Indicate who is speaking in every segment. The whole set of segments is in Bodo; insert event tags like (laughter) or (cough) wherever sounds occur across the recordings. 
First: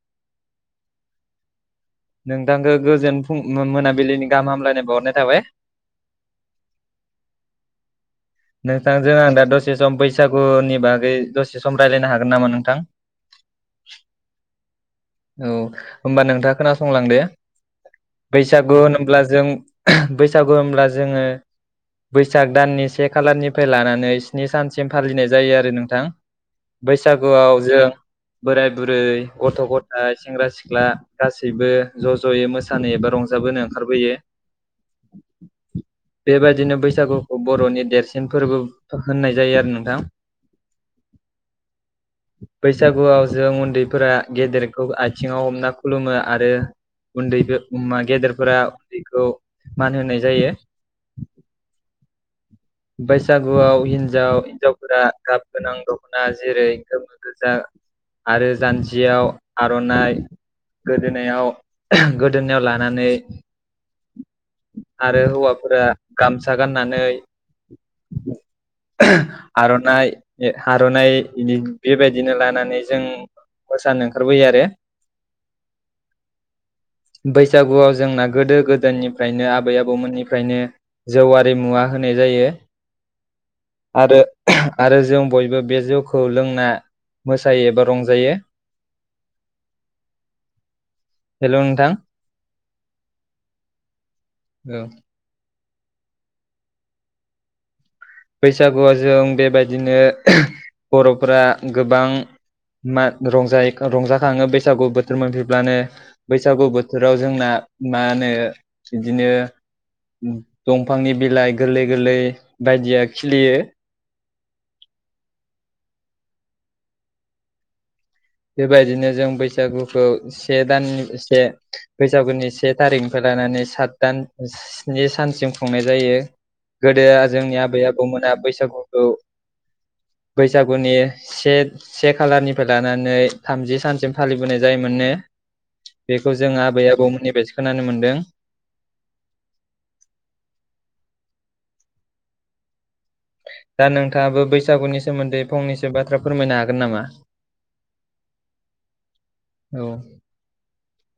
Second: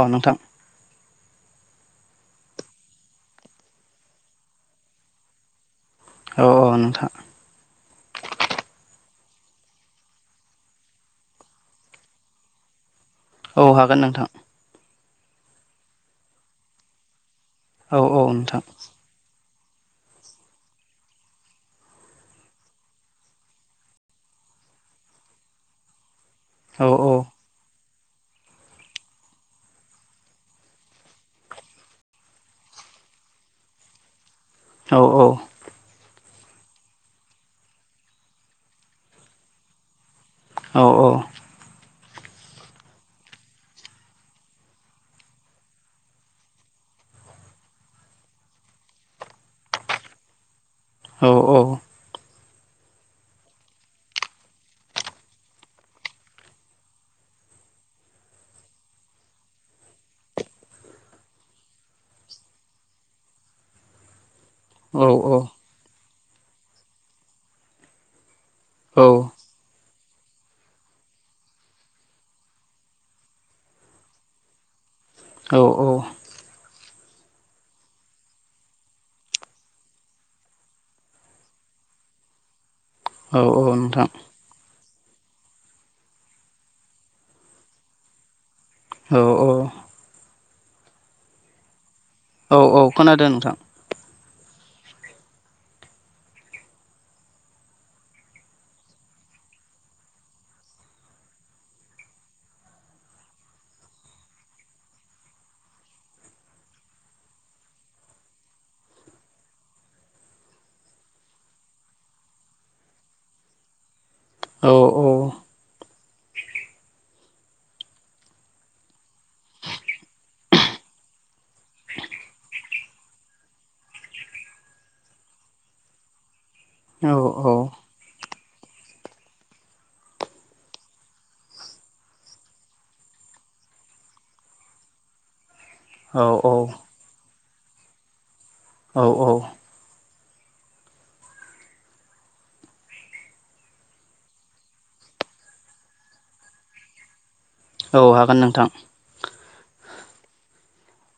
Speaker 1: अ नोंथां
Speaker 2: नोंथांखौ गोजोन फुं मोनाबिलिनि गाहाम हामलायनाय बावहरनाय थाबाय
Speaker 1: औ-औ नोंथां
Speaker 2: नोंथांजों आं दा दसे सम बैसागुनि बागै दसे सम रायज्लायनो हागोन नामा नोंथां
Speaker 1: औ हागोन नोंथां
Speaker 2: औ होमबा नोंथांङा खोनासंलांदो
Speaker 1: औ औ नोंथां
Speaker 2: बैसागु होनोब्ला जों बैसागु होनब्ला जोंङो बैसाग दाननि से खालारनिफ्राय लानानै स्नि सानसिम फालिनाय जायो आरो नोंथां
Speaker 1: औ औ
Speaker 2: बैसागुआव जों बोराय बुरै गथ गद सेंग्रा सिख्ला गासैबो ज जयै मोसानो एबा रंजाबोनो ओंखारबोयो
Speaker 1: औ-औ
Speaker 2: बेबायदिनो बैसागुखौ बरनि देरसिन फोरबो होननाय जायो आरो नोंथां
Speaker 1: औ-औ
Speaker 2: बैसागुआव जों उन्दैफोरा गेदेर आथिंङाव हमना खुलुमो आरो उन्दैबो अमा गेदेरफोरा उन्दैखौ मान होनाय जायो
Speaker 1: औ-औ
Speaker 2: बैसागुआव हिनजाव हिनजावफोरा गाब गोनां दखना जेरै गोमो गोजा आरो जान्जियाव आरनाइ गोदोनायाव गोदोनायाव लानानै आरो हौवाफोरा गामसा गाननानै आरनाय हे हारनाइ बेबायदिनो लानानै जों मोसानो ओंखारबोयो आरो
Speaker 1: औ-औ
Speaker 2: बैसागुआव जोंना गोदो गोदोनिफ्रायनो आबै आबौमोननिफ्रायनो जौवारि मुवा होन होननाय जायो
Speaker 1: औ-औ नोंथां
Speaker 2: आरो आरो जों बयबो बे जौखौ लोंना मोसायो एबा रंजायो
Speaker 1: औ-औ
Speaker 2: हेलौ नोंथां
Speaker 1: औ-औ खोनादों नोंथां
Speaker 2: ओं बैसागुआ जों बेबायदिनो बरफ्रा गोबां मा रंजायो रंजाखांङो बैसागु बोथोर मोनफैब्लानो बैसागु बोथोराव जोंना मा होनो इदिनो दंफांनि बिलाइ गोरलै-गोरलै बायदिया खिलियो
Speaker 1: औ-औ
Speaker 2: बेबायदिनो जों बैसागुखौ से दाननि से बैसागुनि से थारिखनिफ्राय लानानै सात दान स्नि सानसिम खुंनाय जायो गोदो
Speaker 1: औ
Speaker 2: आ
Speaker 1: औ
Speaker 2: जोंनि आबै आबौमोना बैस बैसागुखौ से सेखालारनिफ्राय लानानै (unintelligible) थामजि सानसिम फालिबोनाय जायोमोननो
Speaker 1: औ
Speaker 2: बेखौ जों आबै आबौमोननिफाइसो खोनानो मोन्दों
Speaker 1: औ-औ
Speaker 2: दा नोंथांङाबो बैसागुनि सोमोन्दै फंनैसो बाथ्रा फोरमायनो हागोन नामा
Speaker 1: औ हागोन नोंथां
Speaker 2: औ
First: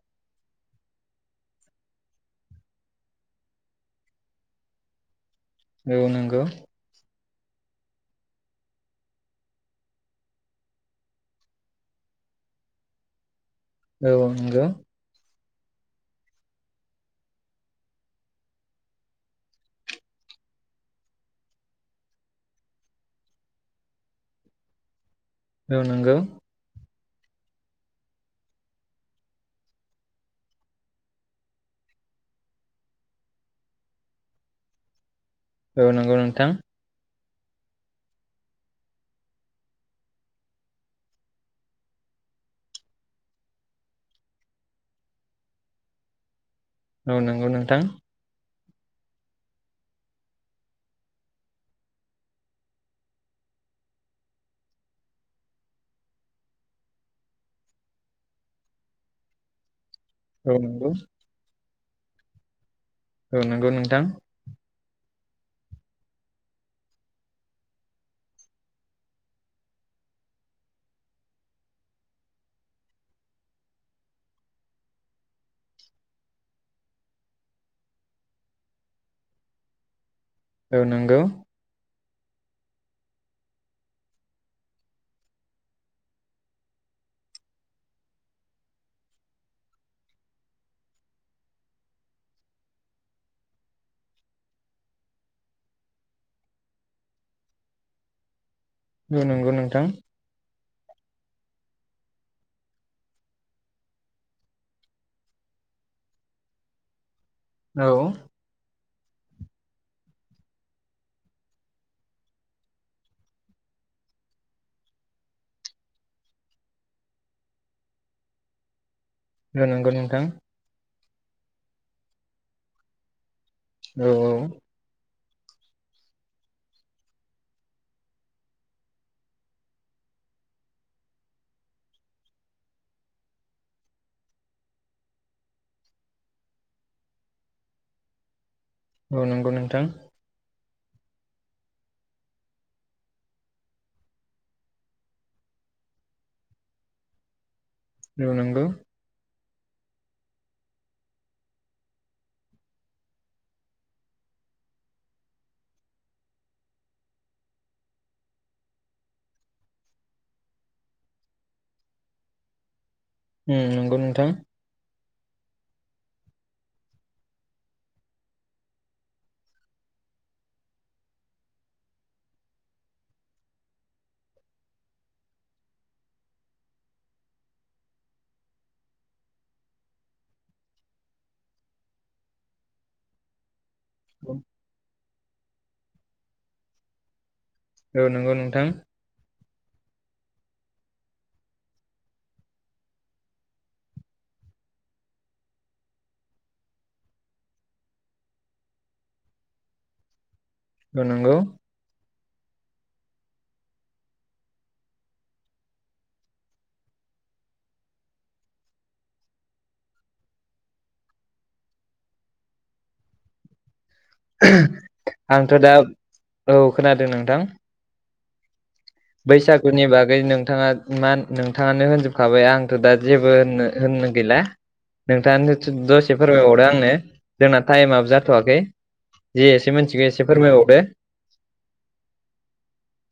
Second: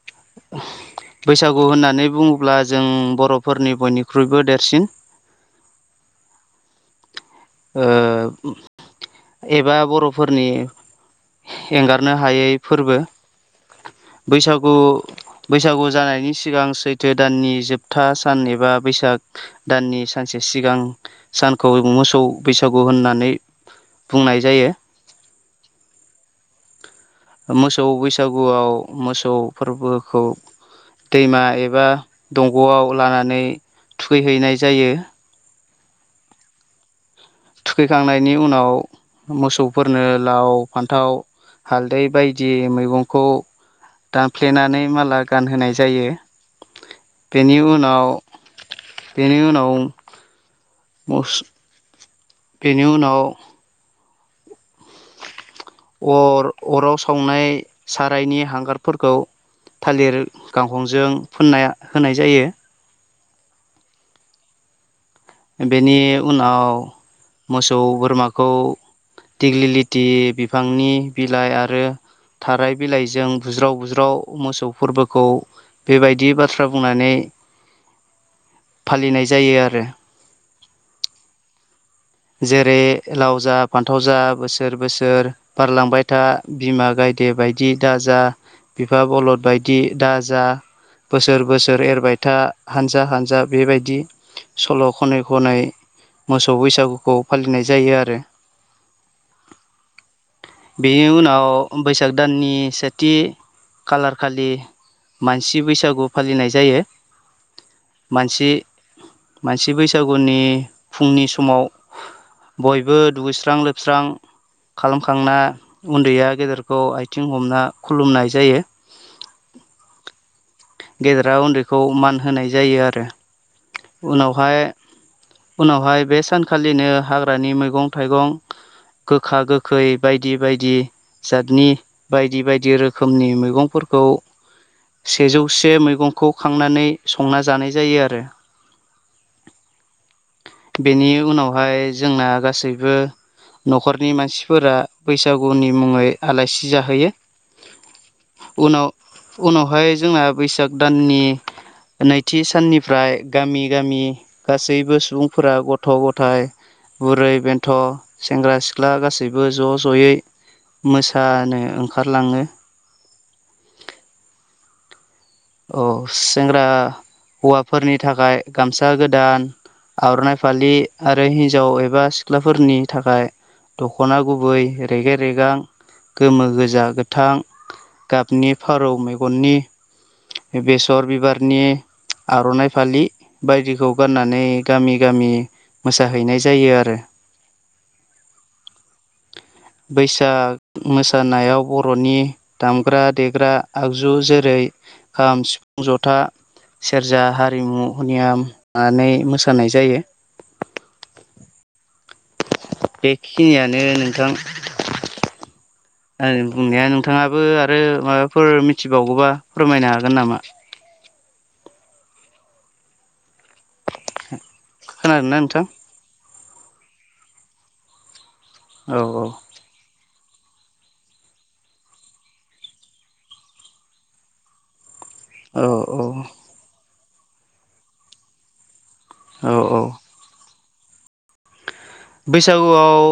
Speaker 1: (unintelligible) बैसागु होननानै बुंङोब्ला जों बर'फोरनि बयनिख्रुइबो देरसिन
Speaker 2: औ नंगौ।
Speaker 1: ओ एबा बर'फोरनि एंगारनो हायै फोरबो।
Speaker 2: औ नंगौ
Speaker 1: बैसागु बैसागु जानायनि सिगां सैथो दाननि जोबथा सान एबा बैसाग दाननि सानसे सिगां सानखौ मोसौ बैसागु होननानै बुंनाय जायो।
Speaker 2: औ नोंगौ।
Speaker 1: मोसौ बैसागुआव मोसौ फोरबोखौ दैमा एबा दंग'आव लानानै थुखैहैनाय जायो।
Speaker 2: औ नंगौ नोंथां।
Speaker 1: थुखैखांनायनि उनाव मोसौफोरनो लाव फान्थाव। हालदै बायदि मैगंखौ दानफ्लेनानै माला गानहोनाय जायो।
Speaker 2: औ नंगौ
Speaker 1: बेनि
Speaker 2: नोंथां।
Speaker 1: उनाव बेनि उनाव मस बेनि उनाव अर अराव सावनाय सारायनि हांगारफोरखौ थालिर
Speaker 2: औ नंगौ
Speaker 1: गांखंजों फोनना होनाय जायो।
Speaker 2: औ नंगौ नोंथां।
Speaker 1: बेनि उनाव मोसौ बोरमाखौ दिग्लि लिटि बिफांनि बिलाइ आरो थाराय बिलाइजों बुज्राव बुज्राव मोसौ फोरबोखौ बेबायदि बाथ्रा बुंनानै
Speaker 2: (inaudible)
Speaker 1: फालिनाय जायो आरो।
Speaker 2: औ नंगौ।
Speaker 1: जेरै लाव जा फान्थाव जा बोसोर बोसोर बारलांबाय था बिमा गाय गेदे बायदि दा जा बिफा बलद बायदि दा जा बोसोर बोसोर एरबायथा हानजा हानजा बेबायदि। सल' खनै खनै मोसौ बैसागुखौ फालिनाय जायो आरो
Speaker 2: औ नंगौ नोंथां।
Speaker 1: बेनि उनाव बैसाग दाननि सेथि खालार खालि मानसि बैसागु फालिनाय जायो।
Speaker 2: औ
Speaker 1: मानसि मानसि बैसागुनि फुंनि समाव बयबो दुगैस्रां लोबस्रां खालामखांना उन्दैया गेदेरखौ आथिं हमना खुलुमनाय जायो।
Speaker 2: औ नंगौ नोंथां।
Speaker 1: गेदेरा उन्दैखौ मान होनाय जायो आरो
Speaker 2: औ
Speaker 1: उनावहाय उनावहाय बे सानखालिनो हाग्रानि मैगं थाइगं गोखा गोखै बायदि बायदि । जादनि बायदि बायदि रोखोमनि मैगंफोरखौ सेजौसे मैगंखौ खांनानै संना जानाय जायो आरो।
Speaker 2: औ नंगौ नोंथां।
Speaker 1: बेनि उनावहाय जोंना गासैबो न'खरनि मानसिफोरा बैसागुनि मुङै आलासि जाहोयो।
Speaker 2: औ नांगौ।
Speaker 1: उनावहाय जोंना बैसाग दाननि नैथि साननिफ्राय गामि गामि गासैबो सुबुंफोरा गथ' थ' गथाय बुरै बेन्थ' सेंग्रा सिख्ला गासैबो ज' ज'यै मोसानो ओंखारलाङो।
Speaker 2: उम नंगौ नोंथां।
Speaker 1: औ सेंग्रा हौवाफोरनि थाखाय गामसा गोदान। आर'नाइ फालि आरो हिन्जाव एबा सिख्लाफोरनि थाखाय। दख'ना गुबै रेगे रेगां गोमो गोजा गोथां। गाबनि फारौ मेगननि। बेसर बिबारनि आर'नाइ फालि बायदिखौ गाननानै गामि। गामि मोसाहैनाय जायो आरो।
Speaker 2: औ नंगौ नोंथां।
Speaker 1: बैसाग मोसानायाव बर'नि दामग्रा देग्रा आगजु जेरै खाम, सिफुं, जथा, सेरजा, हारिमुनियामनानै मोसानाय जायो।
Speaker 2: औ नंगौ।
Speaker 1: बेखिनियानो नोंथां। आंनि बुंनाया नोंथाङाबो आरो माबाफोर मिथिबावगौबा फोरमायनो हागोन नामा।
Speaker 2: (inaudible)
Speaker 1: खोनादोंना
Speaker 2: आंथ'
Speaker 1: नोंथां
Speaker 2: दा औ खोनादों नोंथां।
Speaker 1: औ
Speaker 2: बैसागुनि बागै नों थाङा मा नोंथाङानो होनजोबखाबाय आंथ' दा जेबो होननो होननो गैला। नोंथाङानो
Speaker 1: औ
Speaker 2: दसे फोरमायबावदो आंनो जोंना टाइमाबो जाथ'वाखै। (unintelligible)
Speaker 1: औ औ
Speaker 2: एसे फोरमाय बावदो।
Speaker 1: बैसागुआव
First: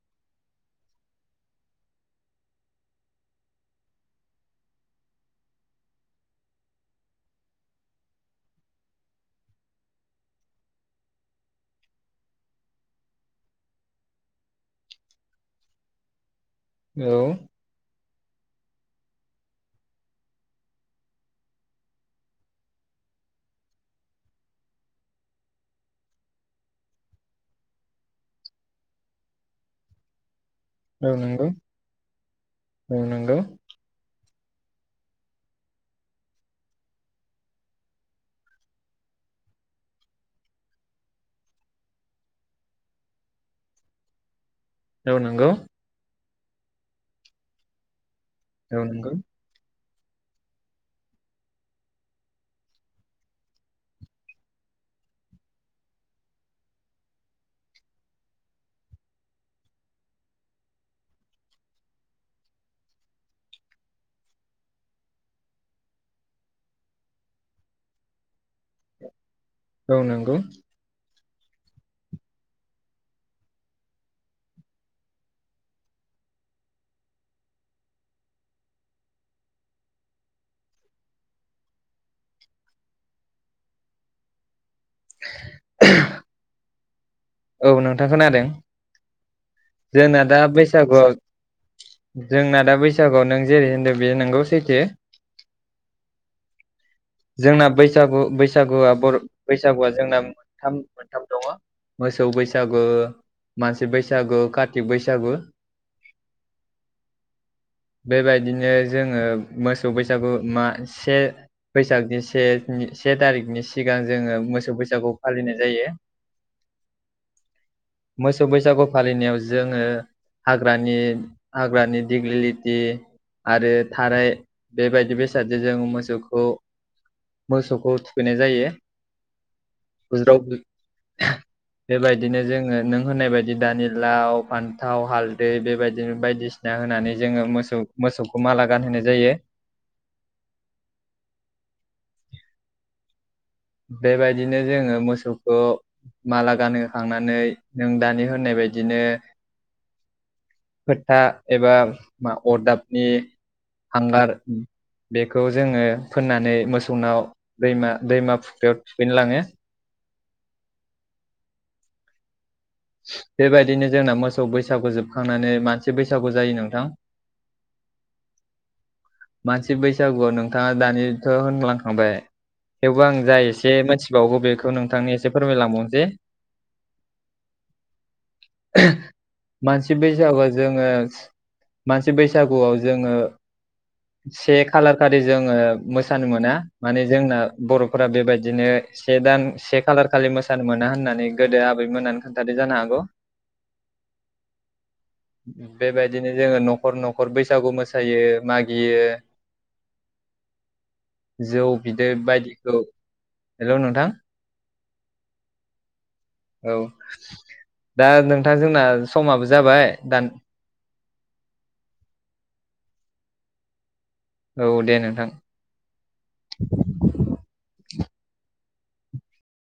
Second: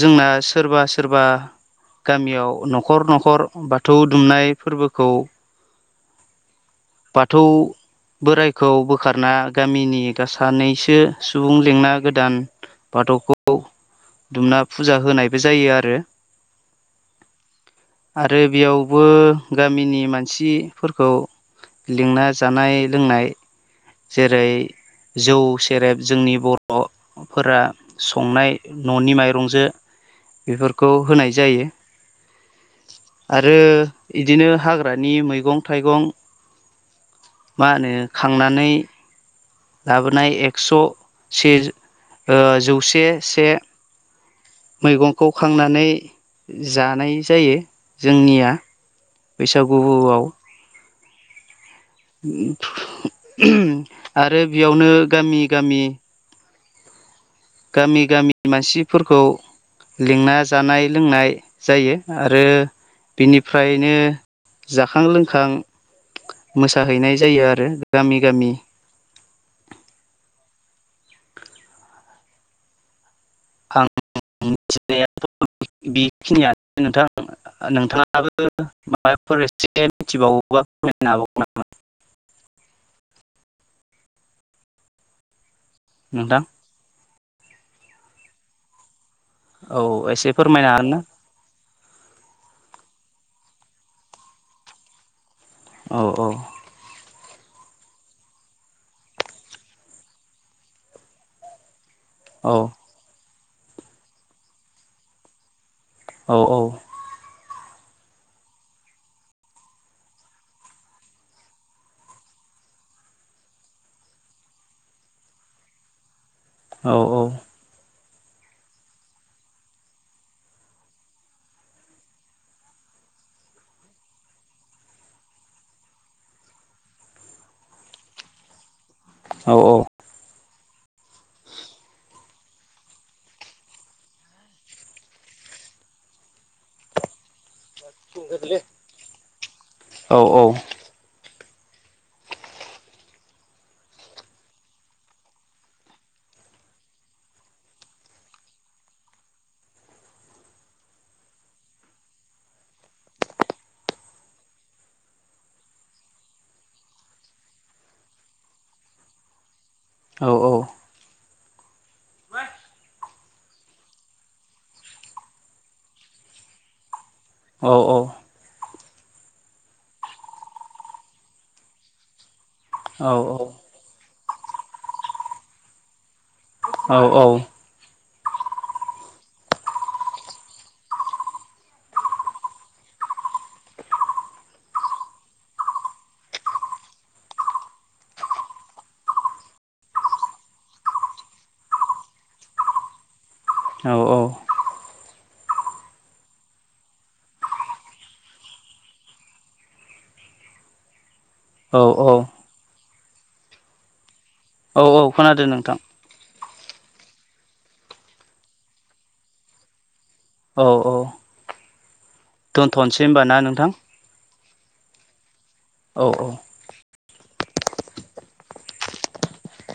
Speaker 1: जोंना सोरबा सोरबा गामियाव न'खर न'खर बाथौ दुमनाय फोरबोखौ। बाथौ। बोरायखौ बोखारना गामिनि (unintelligible) सानैसो सुबुं लेंना गोदान बाथौखौ दुमना फुजा होनायबो जायो आरो।
Speaker 2: औ।
Speaker 1: आरो बेयावबो गामिनि मानसिफोरखौ लिंना जानाय लोंनाय जेरै जौ सेरेब जोंनि बर'फोरा संनाय न'नि माइरंजों
Speaker 2: (inaudible)
Speaker 1: बेफोरखौ
Speaker 2: औ
Speaker 1: होनाय
Speaker 2: नंगौ
Speaker 1: जायो
Speaker 2: औ नंगौ
Speaker 1: आरो। दिनो हाग्रानि मैगं थाइगं। मा होनो खांनानै लाबोनाय एक्स' से जौसे से
Speaker 2: औ
Speaker 1: मैगंखौ
Speaker 2: नंगौ
Speaker 1: खांनानै जानाय जायो। जोंनिया
Speaker 2: औ नंगौ।
Speaker 1: बैसागुआव। (unintelligible) आरो बेयावनो गामि गामि। गामि गामि मानसिफोरखौ लिंना जानाय लोंनाय जायो आरो बिनिफ्रायनो जाखां लोंखां मोसाहैनाय जायो आरो गामि गामि।
Speaker 2: औ नंगौ।
Speaker 1: (unintelligible) नोंथां नोंथाङाबो माबा फरेस्टसे मिथिबावोबा फोरमायनो हाबावगोन नामा।
Speaker 2: (inaudible) (inaudible)
Speaker 1: नोंथां।
Speaker 2: औ नोंथां खोनादों
Speaker 1: औ
Speaker 2: जोंना
Speaker 1: एसे
Speaker 2: दा
Speaker 1: फोरमायनो
Speaker 2: बैसागुआव जोंना दा बैसागुआव नों जेरै होनदों बे नोंगौ सैथो।
Speaker 1: औ औ।
Speaker 2: जोंना बैसागु बैसागुआ बर' बैसागुआ जोंना मोनथाम मोनथाम दङ। मोसौ
Speaker 1: ना औ
Speaker 2: बैसागु मानसि बैसागु कार्तिक बैसागु।
Speaker 1: औ औ।
Speaker 2: बेबायदिनो जोङो मोसौ बैसागु मा से बैसागनि से से थारिखनि सिगां जोङो मोसौ बैसागुखौ फालिनाय जायो।
Speaker 1: औ औ।
Speaker 2: मोसौ बैसागु फालिनायाव जोङो। हाग्रानि हाग्रानि दिग्लिलिथि। आरो थाराय बेबायदि बेसादजों जों मोसौखौ मोसौखौ थुखैनाय जायो
Speaker 1: औ
Speaker 2: बुज्राव बु बेबायदिनो जोङो नों होननाय बायदि दानि लाव फान्थाव हालदै बेबायदिनो बायदिसि ना होनानै जोङो मोसौ मोसौखौ माला गानहोनाय जायो।
Speaker 1: औ
Speaker 2: बेबायदिनो जोङो मोसौखौ माला गानहोखांनानै नों दानि होननाय बाय बायदिनो फोथा एबा अरदाबनि हांगार बेखौ जोङो फोननानै मोसौनाव दैमा दैमा। याव थुखैनो लाङो।
Speaker 1: औ औ।
Speaker 2: बेबायदिनो जोंना मोसौ बैसागु जोबखांनानै मानसि बैसागु जायो नोंथां।
Speaker 1: औ औ।
Speaker 2: मानसि बैसागुआव नोंथाङा दानिथ' होनलांखांबाय थेवबो आं जा एसे मिथि बावो बेखौ नोंथांनि एसे फोरमायलांबावसै।
Speaker 1: औ औ।
Speaker 2: (unintelligible) मानसि बैसागुआव जोङो मानसि बैसागुआव जोङो से खालार खालि जोङो मोसानो मोना माने जोंना बर'फोरा बेबायदिनो से दान से खालार खालि मोसानो मोना होननानै गोदो आबैमोनानो खोन्थादो जानो हागौ।
Speaker 1: औ औ।
Speaker 2: बेबायदिनो जोङो न'खर न'खर बैसागु मोसायो मागि गियो जौ
Speaker 1: औ
Speaker 2: बिदै
Speaker 1: औ
Speaker 2: बायदिखौ हेलौ नोंथां।
Speaker 1: औ औ खोनादों नोंथां।
Speaker 2: औ दा नोंथां जोंना समाबो जाबाय दान
Speaker 1: औ औ। दोनथ'नोसै होमबा ना नोंथां?
Speaker 2: औ दे नोंथां।
Speaker 1: औ औ।